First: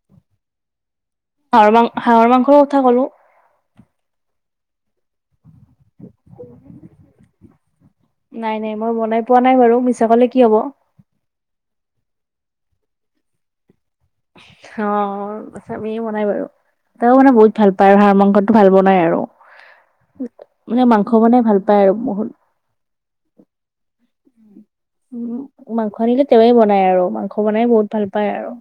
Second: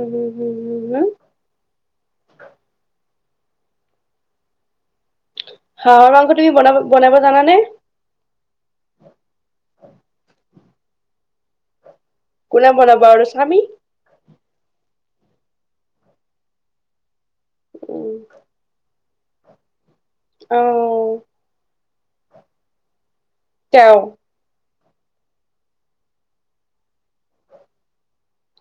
উম হুম হুম হুম হুম। হাঁহৰ মাঙ হাঁহৰ মাংসৰ কথা কলোঁ। হাঁহৰ মাংস তুমি বনাব-বনাব জানানে? নাই-নাই, মই বনাই পোৱা নাই বাৰু মিছা কলে কি হ'ব? কোনে বনাব আৰু স্বামী? হ, স্বামী বনাই বাৰু, তেও মানে বহুত ভাল পায় আৰু হাঁহ উম মাংসটো ভাল বনাই আৰু। অ মানে মাংস বনাই ভাল পায় আৰু বহুত। তেওঁ? উম, মাংস আনিলে তেৱে বনাই আৰু মাংস বনাই বহুত ভাল পায় আৰু।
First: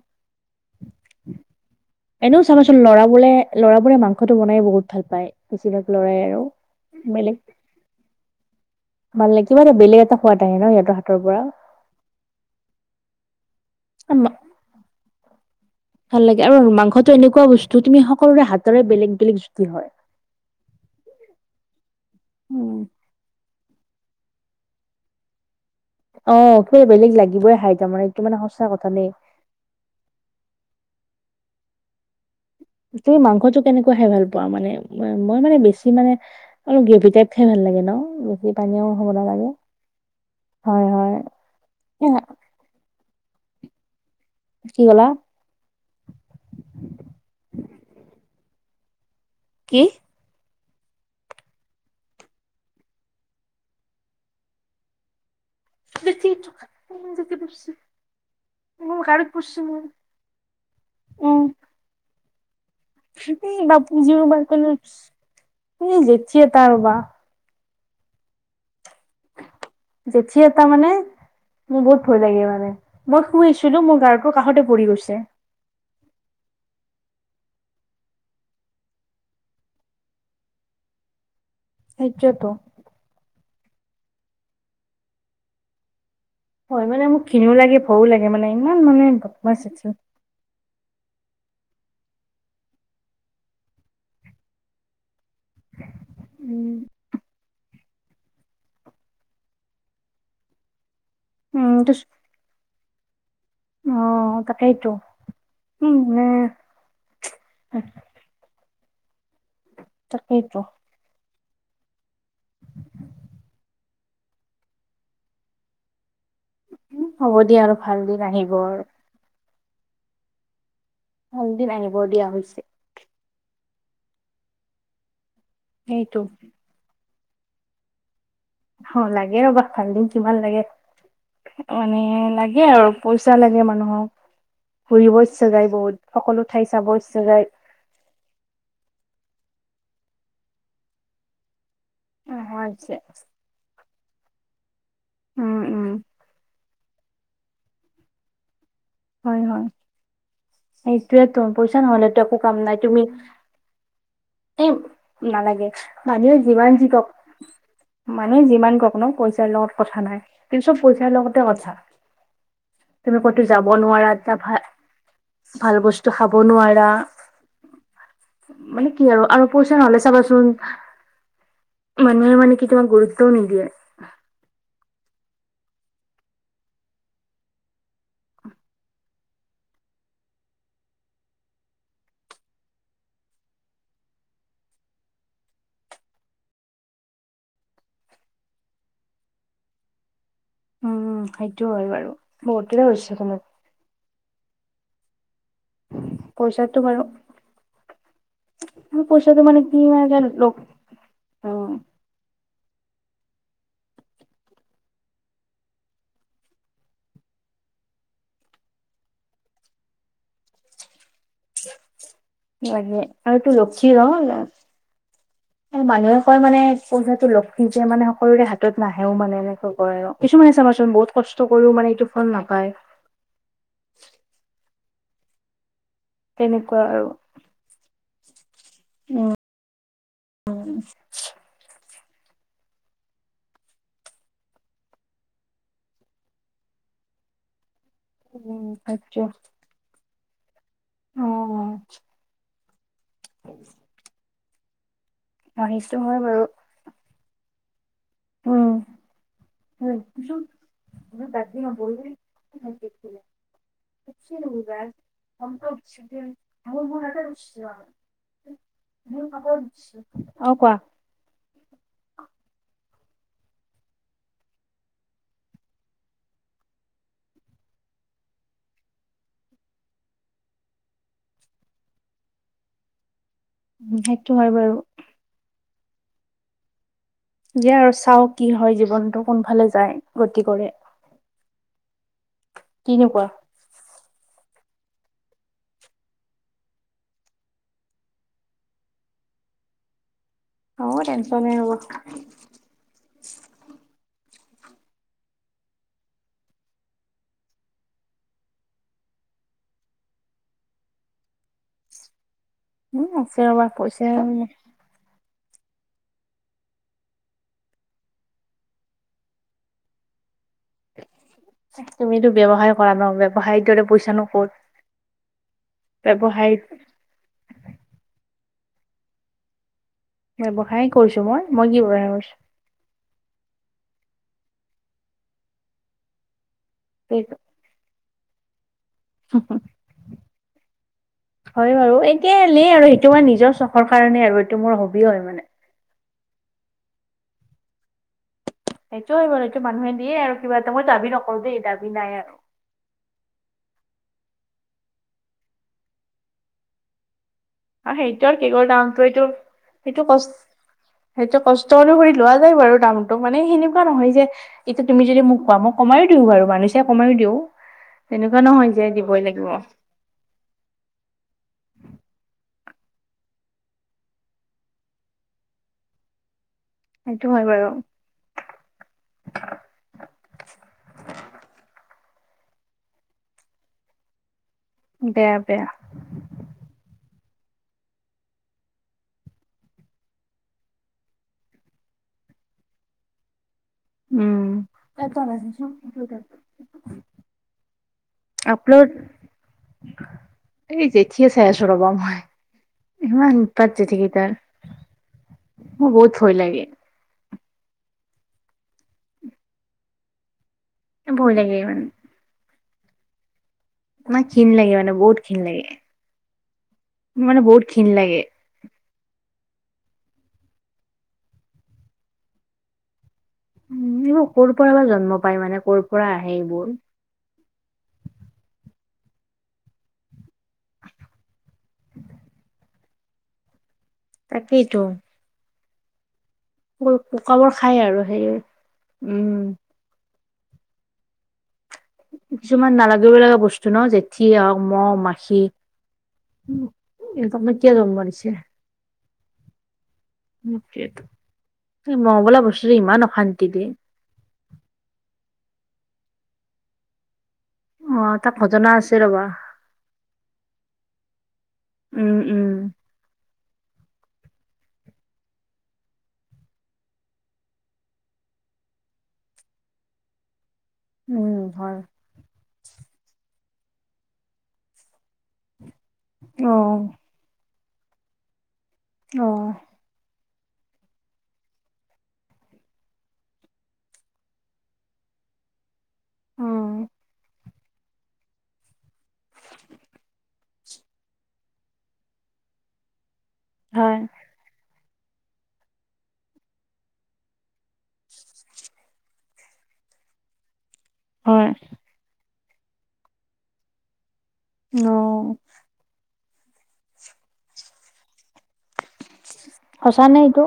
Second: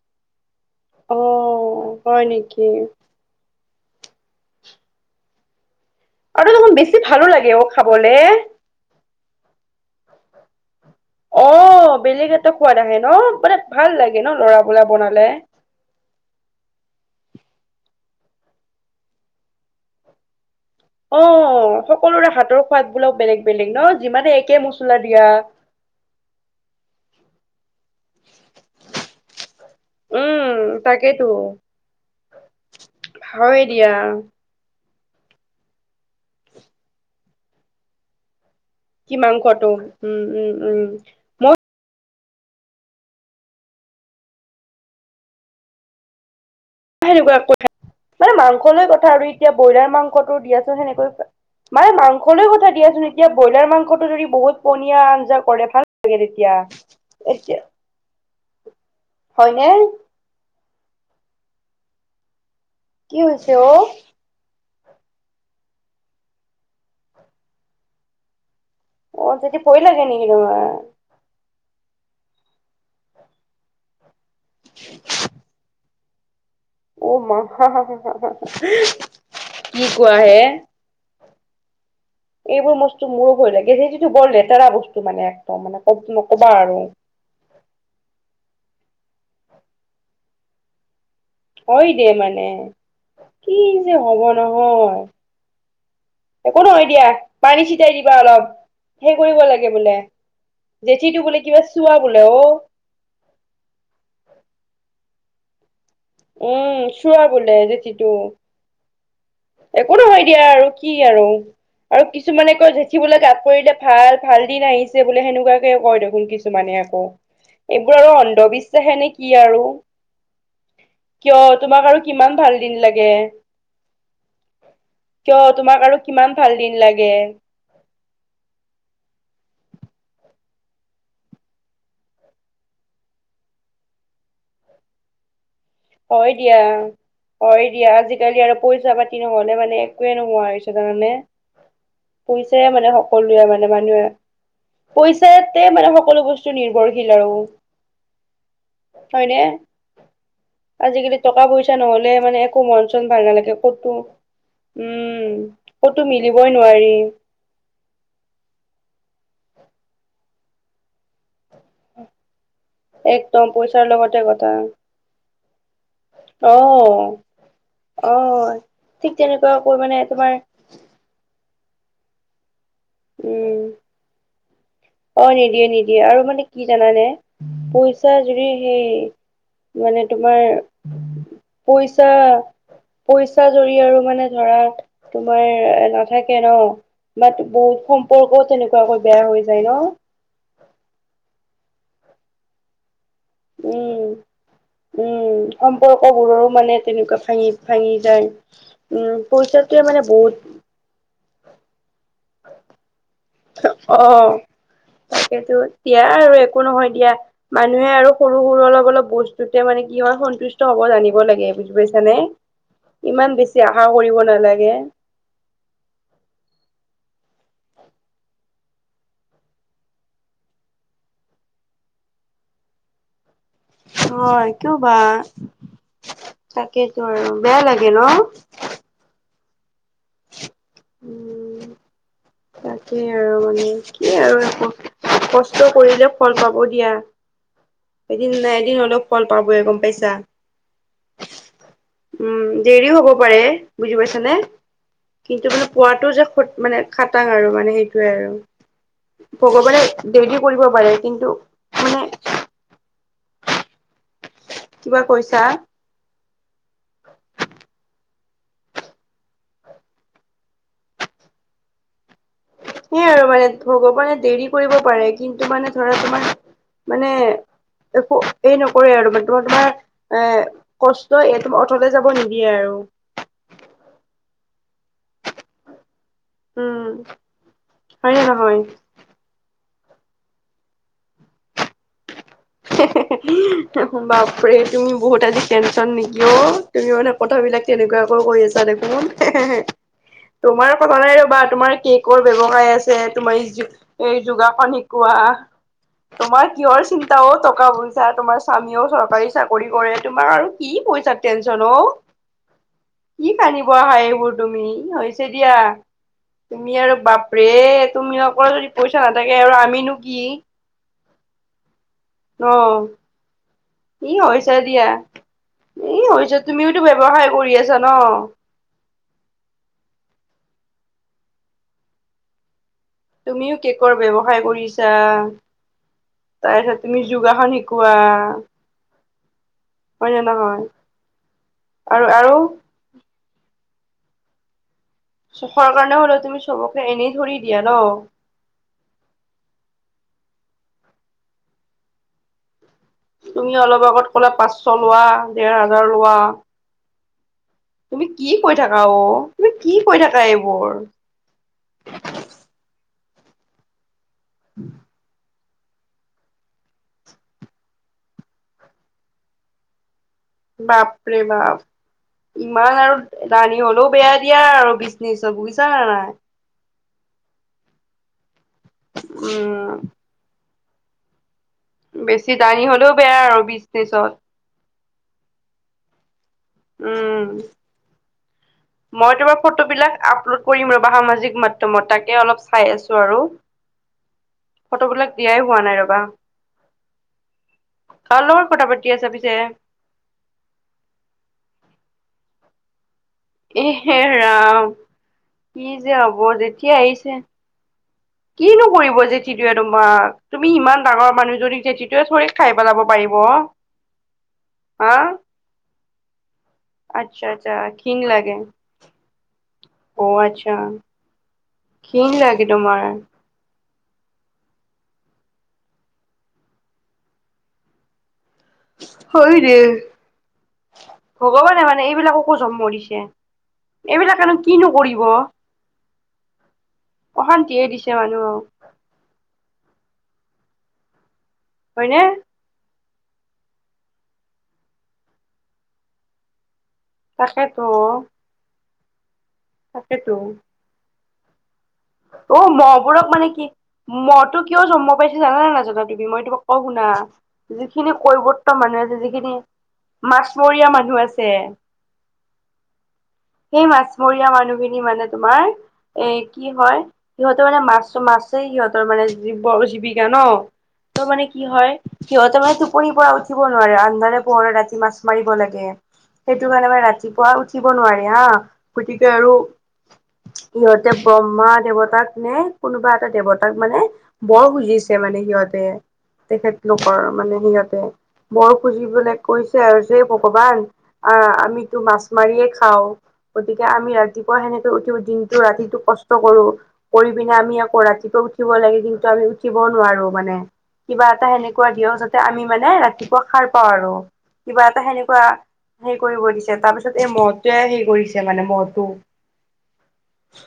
অ'। হয় এনেও নেকি? চাবাচোন ল'ৰাবোলে, ল'ৰাবোৰে মাংসটো বনাই বহুত ভাল পায়, বেছিভাগ ল'ৰাই। আৰু দেখোন বেছি ভালো বেলেগ লাগে অ', খাবলে। ভাল লাগে, কিবা এটা বেলেগ এটা সোৱাদ আহে ন সিহঁত হাত অ', বেলেগ এটা সোৱাদ আহে ন? মানে ভাল লাগে ন ল'ৰাবোলে বনালে। ভাল লাগে, আৰু মাংসটো এনেকুৱা বস্তু তুমি সকলোৰে হাতেৰে বেলেগ বেলেগ জুতি হয়। অ', সকলোৰে হাতৰ উম সোৱাদ বিলাক বেলেগ বেলেগ ন? যিমানে একে মছলা দিয়া। অ', সেই বেলেগ লাগিবই খাই তাৰমানে, এইটো মানে সঁচা কথা নেই? উম তাকেইতো। তুমি মাংসটো হয় দিয়া। কেনেকুৱা খাই ভাল পোৱা মানে? মই, মই মানে বেছি মানে অলপ গ্ৰেৱী টাইপ খাই ভাল লাগে ন? বহুত পানীও হ'ব কি নালাগে, মাংসটো উম উম উম হয় হয় এ কি ক'লা? সেনেকুৱা কথা, মানে মাংস লৈ কথা আৰু এতিয়া কি ব্ৰইলাৰ মাংসটো দিয়াচোন সেনেকৈ মানে মাংসলৈ কথা দিয়াচোন এতিয়া ব্ৰইলাৰ মাংসটো যদি বহুত পনিয়া আঞ্জা কৰে ভাল লাগে তেতিয়া [unintelligible] মোৰ গাড়ীত এতিয়া হয়নে পৰছে মোৰ। অ'। কি হৈছে উম বাপুজি অ বেলকনিত, উম জেঠি এটা ৰবা। অ জেঠি পৰিলেগে নেকি জেঠী তোমাৰ? এটা মানে মোৰ বহুত ভয় লাগে মানে, মই শুই আছিলো মোৰ গাৰুটোৰ কাষতে পৰি গৈছে। অ মা হা হা, কি কোৱা হে? সেইটোৱেতো এইবোৰ বস্তু মোৰো ভয় লাগে। জেঠুটোতো বৰ লেতেৰা বস্তু মানে, একদম মানে ক নকবা আৰু। ঘিণও লাগে ভয়ো লাগে মানে ইমান মানে বদমাছ এটো। হয় দে মানে, কি যে হব নহয়। একো উম নহয় দিয়া। পানী চেতিয়াই দিবা অলপ সেই কৰিব লাগে বোলে, জেঠিটো বোলে, উম এইটো কেচুৱা চ- বোলে অ। অ তাকেইটো। উম উম। উম চোৱা বোলে জেঠিটো। একো নহয় দিয়া তাকেইতো আৰু কি আৰু আৰু কিছুমানে কয় জেঠি বোলে গাত পৰিলে- ভাল ভাল দিন আহিছে বোলে, সেনেকুৱাকে কয় দেখোন কিছুমানে। মানে উম, আকৌ, হ'ব দিয়া ভাল এইবোৰ আৰু দিন আহিব আৰু অন্ধবিশ্বাসে নে কি আৰু। কিয় ভাল দিন তোমাক আহিব আৰু দিয়া কিমান হৈছে ভাল দিন লাগে? কিয় তোমাক আৰু সেইটো কিমান ভাল দিন লাগে? অ লাগে ৰ'বা ভালদিন কিমান লাগে। মানে লাগে আৰু পইচা লাগে মানুহক, ঘুৰিব ইচ্ছা যায় বহুত। হয় সকলো দিয়া ঠাই চাব ইচ্ছা যায়। হয় দিয়া আজিকালি আৰু পইচা পাতি নহলে মানে একোৱে নোহোৱা হৈছে জানানে? নোহোৱা পইচাই মানে হৈছে সকলোৱে মানে মানুহে, উম পইচাতে উম মানে সকলো বস্তু নিৰ্ভৰ। নিৰ্ভৰশীল আৰু, হয়নে? আজিকালি এইটোৱেতো, টকা পইচা নহ'লে নহ'লেতো একো মানে কাম নাই মন চন তুমি- ভাল নালাগে ক'তো এ উম নালাগে ক'তো মানুহে মিলিবই যিমান যি নোৱাৰি কক, মানুে যিমান কওক ন পইচাৰ লগত কথা নাই, কিন্ত চব পইচাৰ লগতে কথা। তুমি ক'তো একদম যাব পইচাৰ নোৱাৰা লগতে এটা কথা। ভাল ভাল বস্তু খাব অ নোৱাৰা। অ মানে কি ঠিক আৰু, আৰু তেনেকুৱাকৈ পইচা মানে নহলে তোমাৰ চাবাচোন- আ মানুহে মানে কি তোমাক গুৰুত্বও উম নিদিয়ে। অ নিদিয়ে নিদিয়ে, আৰু মানে কি জানানে? পইচা যদি সেই- মানে তোমাৰ পইচা পইচা যদি আৰু মানে ধৰা তোমাৰ নাথাকে ন? বাট বহুত সম্পৰ্কও তেনেকুৱাকৈ বেয়া হৈ যায় ন? উম, সেইটো হয় বাৰু বহুতৰে হৈছে তেনেকুৱা। উম। উম, সম্পৰ্ক বোৰৰো পইচাটো মানে বাৰু তেনেকুৱা ভাঙি ভাঙি যায়। উম পইচাটো পইচাটোৱে মানে বহুত অ। অ তাকেইেতো, দিয়া আৰু একো নহয় দিয়া। মানুহে আৰু সৰু সৰু অলপ অলপ বস্তুতে মানে কি হয় সন্তুষ্ট হব জানিব লাগে, বুজি পাইছানে? লাগে ইমান বেছি আশা কৰিব নালাগে। উ মানুহে কয় মানে পইচাটো লিজে মানে সকলোৰে হাতত নাহেও মানে এনেকৈ কয় আৰু। কিছুমানে চাবাচোন বহুত কষ্ট কৰিও মানে এইটো ফল নাপায়। অ, কিয় বা তেনেকুৱা তাকেই তো আৰু বেয়া লাগে ন? উম উম। তাকে আৰু মানে কি আৰু একো কষ্ট কৰিলে ফল পাব দিয়া। এদিন নাই উম এদিন অলপ সেইটো ফল পাবে গম পাইছা। অ উম দেৰিও হ'ব পাৰে বুজি পাইছা নে? কিন্তু মানে সেইটো পোৱাটো হয় যে খ বাৰু মানে খাটাং আৰু মানে সেই টোৱে আৰু ভগৱানে দেৰি উম কৰিব পাৰে কিন্তু মানে [unintelligible] কিবা কৈছা [unintelligible] অঁ কোৱা? সেইয়াই আৰু মানে ভগৱানে দেৰি কৰিব পাৰে কিন্তু মানে ধৰা তোমাৰ মানে একো এই নকৰে আৰু মানে তোমাৰ ধৰা এ কষ্ট এইটো অথলে যাব নিদিয়ে আৰু। সেইটো হয় বাৰু। উম। দিয়া আৰু হয়নে চাওঁ কি নহয় হয় জীৱনটো কোনফালে যায় গতি কৰে। কিনো কোৱা হিহিহি বাপৰে তুমি বহুত আজি টেনচন নেকি ঔ? তুমি মানে কথাবিলাক তেনেকুৱাকৈ কৈ আছা দেখোন। হেহেহে [unintelligible] তোমাৰ অ কঁপালে ৰবা টেনচনে তোমাৰ কেকৰ ব্যৱসায় আছে তোমাৰ যোগাসন শিকোৱা তোমাৰ কিহৰ চি ন্তা অ টকা পইচা তোমাৰ স্বামীয়েও চৰকাৰী চাকৰি কৰে তোমাৰ আৰু কি পইচা টেনচন অ। [unintelligible] কি ৰবা কান্দিব আহা পইচা এইবোৰ তুমি হৈছে দিয়া। তুমি আৰু বাপৰে তুমি অকল যদি পইচা নাথাকে আৰু আমিনো কি। তুমিতো ন ব্যৱসায় কৰা ন ব্যৱসায়ৰ দৰে ই পইচা নো হৈছে ক'ত দিয়া ই হৈছে ব্যৱসায় তুমিওতো ব্যৱসায় কৰি আছা ন। ব্যৱসায় কৰিছো মই, মই কি ব্যৱসায় কৰিছো? তুমিও কেকৰ ব্যৱসায় কৰিছা, তাৰপিছত তুমি কৰিছো যোগাসন শি কোৱা। হয় বাৰু, একেই আৰু এইটো মোৰ নিজৰ চখৰ কাৰণে আৰু এইটো মোৰ হবি হয়। মানে চখৰ কাৰণে হলেও তুমি চবকে এনেই ধৰি দিয়া ন। সেইটো হয় বাৰু এইটো মানুহে দিয়ে আৰু কিবা এটা মই দাবী নকৰো দেই দাবী নাই আৰু। তুমি অলপ আগত ক'লা পাঁচশ লোৱা দেৰ হাজাৰ লোৱা অঁ তুমি সেইটো কি আৰু কৈ কেকৰ থাকা অ, দামটো এইটো তুমি কি কৈ সেইটো থাকা কষ্ট এইবোৰ সেইটো কষ্ট অনুসৰি লোৱা যায় বাৰু দামটো মানে সেনেকুৱা নহয় যে এইটো তুমি যদি মোক কোৱা মোক কমাইয়ো দিওঁ বাৰু মানুহ চাই কমাইয়ো দিওঁ, তেনেকুৱা নহয় যে দিবই লাগিব। বাপৰে বাপ ইমান আৰু দানী হলেও বেয়া দিয়া আৰু বিজনেচত, বুজিছা নাই? সেইটো হয় বাৰু। উম, বেছি দানী হলেওঁ বেয়া আৰু বিজনেচত। বেয়া, বেয়া। উম, [inaudible] মই তোমাৰ ফটো বিলাক আপলোড কৰিম ৰ'বা সামাজিক মাধ্যমত তাকে অলপ চাই আছোঁ আৰু। উম, ফটোবিলাক দিয়াই হোৱা নাই ৰ'বা। কাৰ লগত কথা আপলোড পাতি আছা পিছে? এই জেঠিয়ে চাই আছোঁ ৰ'বা মই। ইমান এ উতপাত হে জেঠিকেইতা ৰাম। কি যে মোৰ হ'ব বহুত ভয় লাগে। যেতিয়া আহিছে। কিনো কৰিব জেঠীটোৱে তোমাক তুমি ইমান ডাঙৰ ভয় লাগে মানুহজনীক মানে জেঠীটোৱে থৰি খাই পেলাব পাৰিব। [unintelligible] ঘীণ লাগে মানে, হা বহুত ঘীণ লাগে। আচ্ছা, মানে আচ্ছা বহুত ঘিণ ঘীণ লাগে। অ'আচ্ছা ঘীণ লাগে তোমাৰ? উম, এইবোৰ ক'ৰ পৰা বা জন্ম পাই মানে ক'ৰ পৰা আহে এইবোৰ। হয় দে, ভগৱানে মানে এইবিলাককো জন্ম দিছে। এইবিলাকেনো কিনো তাকেইতো। কৰিব। [unintelligible] পোকাবোৰ অশান্তিহে খায় দিছে আৰু সেয়ে মানুহক উম, হয়নে? কিছুমান নালাগিব লগা বস্তু ন, জেঠি হওঁক, মহ, মাখি ইঁহতক নো তাকেতো কিয়া জন্ম দিছে। তাকেতো। এ মহবোলা বস্তুতো ইমান অশান্তি দিয়ে।। মহ তো কিয় জন্ম পাইছে জানা নে নাজানা তুমি মই তোমাক কও শুনা। যিখিনি অ তাক কৈৱৰ্ত ঘটনা মানুহ আছে, ৰবা যিখিনি মাছমৰীয়া মানুহ আছে উম, উম। সেই মাছমৰীয়া মানুহখিনি মানে, তোমাৰ এ কি হয় সিহঁতৰ মানে মাছ-মাছেই সিহঁতৰ মানে জীৱ-জীৱিকা ন' ত' মানে কি হয় সিহঁতে মানে টোপনিৰ পৰা উঠিব নোৱাৰে আন্ধাৰে-পোহৰে ৰাতি মাছ মাৰিব লাগে। সেইটো অ কাৰণে মানে ৰাতিপুৱা উঠিব নোৱাৰে হা, গতিকে অ আৰু ইহঁতে বম্ব মা দেৱতাক নে কোনোবা এটা দেৱতাক মানে বৰ খুজিছে মানে সিহঁতে অ তেখেতলোকৰ মানে সিহঁতে। বৰ খুজিবলে কৈছে আৰু যে ভগৱান আ, আমিতো মাছ মাৰিয়ে খাওঁ গতিকে আমি হয় ৰাতিপুৱা সেনেকে উঠি দিনটো ৰাতিটো কষ্ট কৰোঁ কৰি পিনে আমি আ কৈ ৰাতিপুৱা উঠিব লাগে কিন্তু আমি উঠিবও নোৱাৰো মানে কিবা এটা হয় সেনেকুৱা দিয়ক যাত তে আমি মানে ৰাতিপুৱা সাৰ পাওঁ আৰু কিবা এটা অ সেনেকুৱা হেই কৰিব দিছে তাৰপিছত এই মহটোৱে হেই কৰিছে মানে মহটো। সঁচা নে এইটো?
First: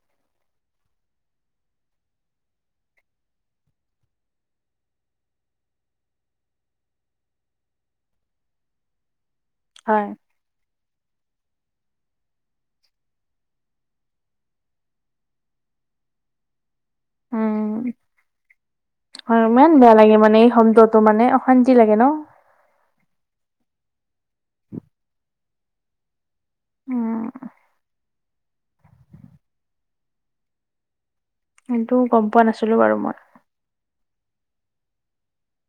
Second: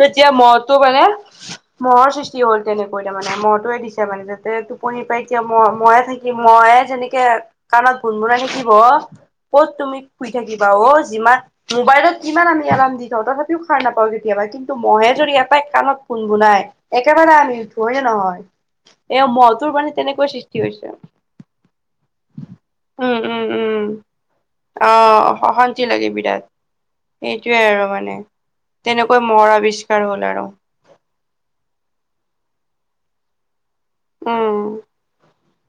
তেতিয়া মহতো মানে মহৰ সৃষ্টি হ'ল তেনেকৈ তাৰ মানে মহটোৱে দিছে মানে যাতে টোপনি পাই এতিয়া মই ময়ে থাকি মই যেনেকে কাণত গুণগুনা থাকিব, ক'ত তুমি হয় শুই থাকিবা অ যিমান মোবাইলত যিমান আমি এলাৰ্ম দি থওঁ তথাপিও সাৰ নাপাওঁ কেতিয়াবা কি ন্তু মহে যদি এটাই কাণত কুনকুনাই একেবাৰে আমি উম উঠো, হয় নে নহয়? এ হয় মহতুৰ ইমান মানে বেয়া লাগে তেনেকৈ এই সৃষ্টি হয় হৈছে। শব্দটো মানে অশান্তি লাগে ন উম উম উম অ সশান্তি লাগে বিৰাট। উম সেইটোৱে আৰু মানে তেনেকৈ মহৰ আৱিষ্কাৰ হ'ল আৰু। কিন্তু গম পোৱা নাছিলো বাৰু মই। উম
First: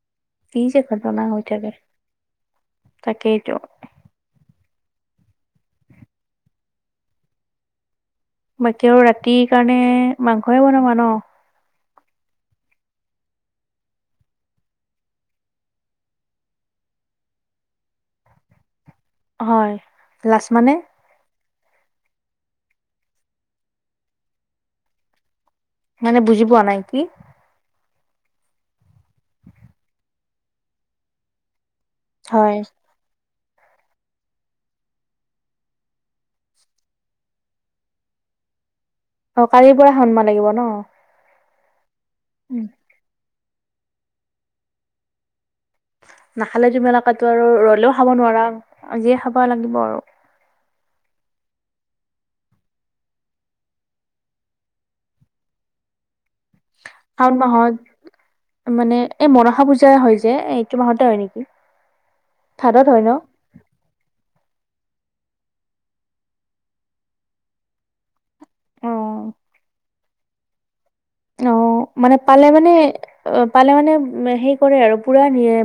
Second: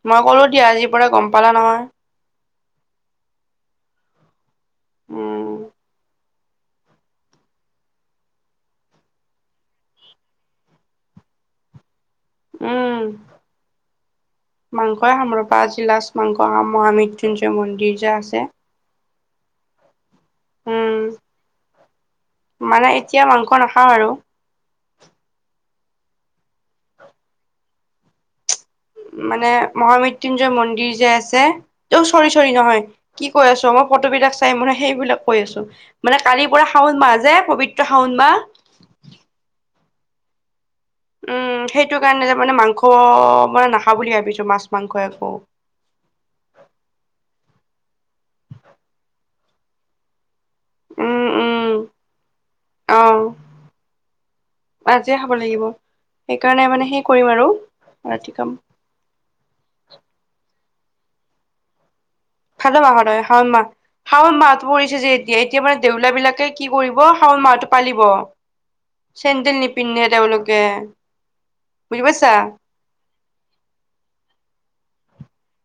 মই ক'লো কি দিয়া যে আজিৰ পৰা গম পালা নহয়। তাকেইটো। উম। বাকী আৰু ৰাতিৰ কাৰণে মাংসয়ে বনাবা ন? উম। মাংসই খাম ৰবা আজিলাাজ মাংসা খাম, মৃত্যুঞ্জয় মন্দিৰ যে আছে হয়। লাষ্ট মানে? উম মানে এতিয়া মাংস নাখাওঁ আৰু। মানে বুজি পোৱা নাই কি? মানে মহামৃত্যয়ুঞ্জয় মন্দিৰ যে আছে, চৰি চৰি হয় নহয়। কি কৈ আছ, মই ফটো বিলাক চাই মানে সেইবিলাক কৈ আছো। মানে কালিৰ পৰা শাওন মাহ যে পবিত্ৰ শাওন মাহ। অ কালিৰ পৰা শাওন মাহ লাগিব ন? উম সেইটো কাৰণে যে মানে উম মাংস মানে নাখা বুলি ভাবিছো মাছ মাংস একো। নাখালে আৰু ৰলেও খাব নোৱাৰা আজিয়ে খাব লাগিব আৰু। উম উম অহ। অ আজিয়ে খাব লাগিব। সেইকাৰণে মানে সেই কৰিম শাওণ আৰু মাহত ৰাতি কাম। মানে এই মনসা পূজা হয় যে, এ এইটো মাহতে হয় নেকি? ঠাণ্ডা ভাদত মাহত ন হয়, শাওন মাহ। শাওন মাহটো পৰিছে যে এতিয়া এতিয়া মানে দেউলীয়া বিলাকে কি কৰিব শাওন মাহটো পালিব। অ চেণ্ডেল নিপিন্দে তেওঁলোকে। অ বুজি মানে পাইছা পালে মানে অ পালে মানে হে কৰে আৰু পোৰা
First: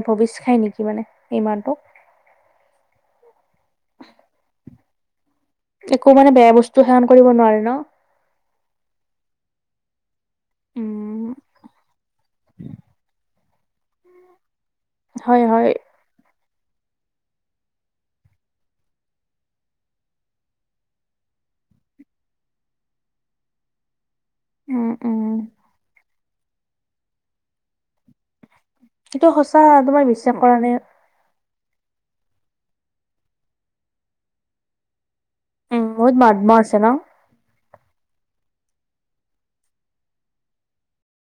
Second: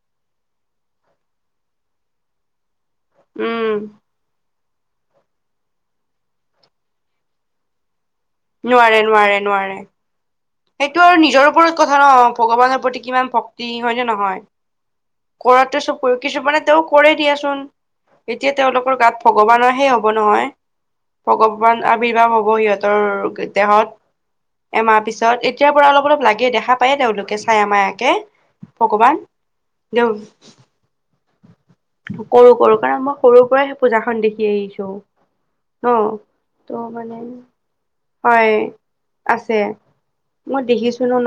ভৱিষ্ খাই নেকি মানে সেই মাহটো। উম। একো মানে বেয়া বস্তু সেৱন কৰিব নোৱাৰে ন? নোৱাৰে নোৱাৰে নোৱাৰে। সেইটো আৰু উম নিজৰ ওপৰত কথা ন ভগৱানৰ প্ৰতি কিমান ভ তি হয় নে নহয়, হয় হয় ওপৰতো চব কিছুমানে তেওঁ কৰে দিয়াচোন এতিয়া তেওঁলোকৰ গাত ভগৱানৰ সে হ'ব নহয়। ভগৱান আভিভাৱ হব সিহঁতৰ দেহত উম এমাহ পিছ উম ছত এতিয়াৰ পৰা অলপ অলপ লাগে দেখা পায় তেওঁলোকে চাই আ মায়াকে ভগৱান, এইটো সঁচা তোমাৰ দেউ বিশ্বাস কৰা নাই কৰো কৰো কাৰণ মই সৰুৰ পৰাই সেই পূজাখন দেখি আহিছো। উম অ বহুত মহাত্মা তো আছে ন মানে হয় আছে, মই দেখিছো ন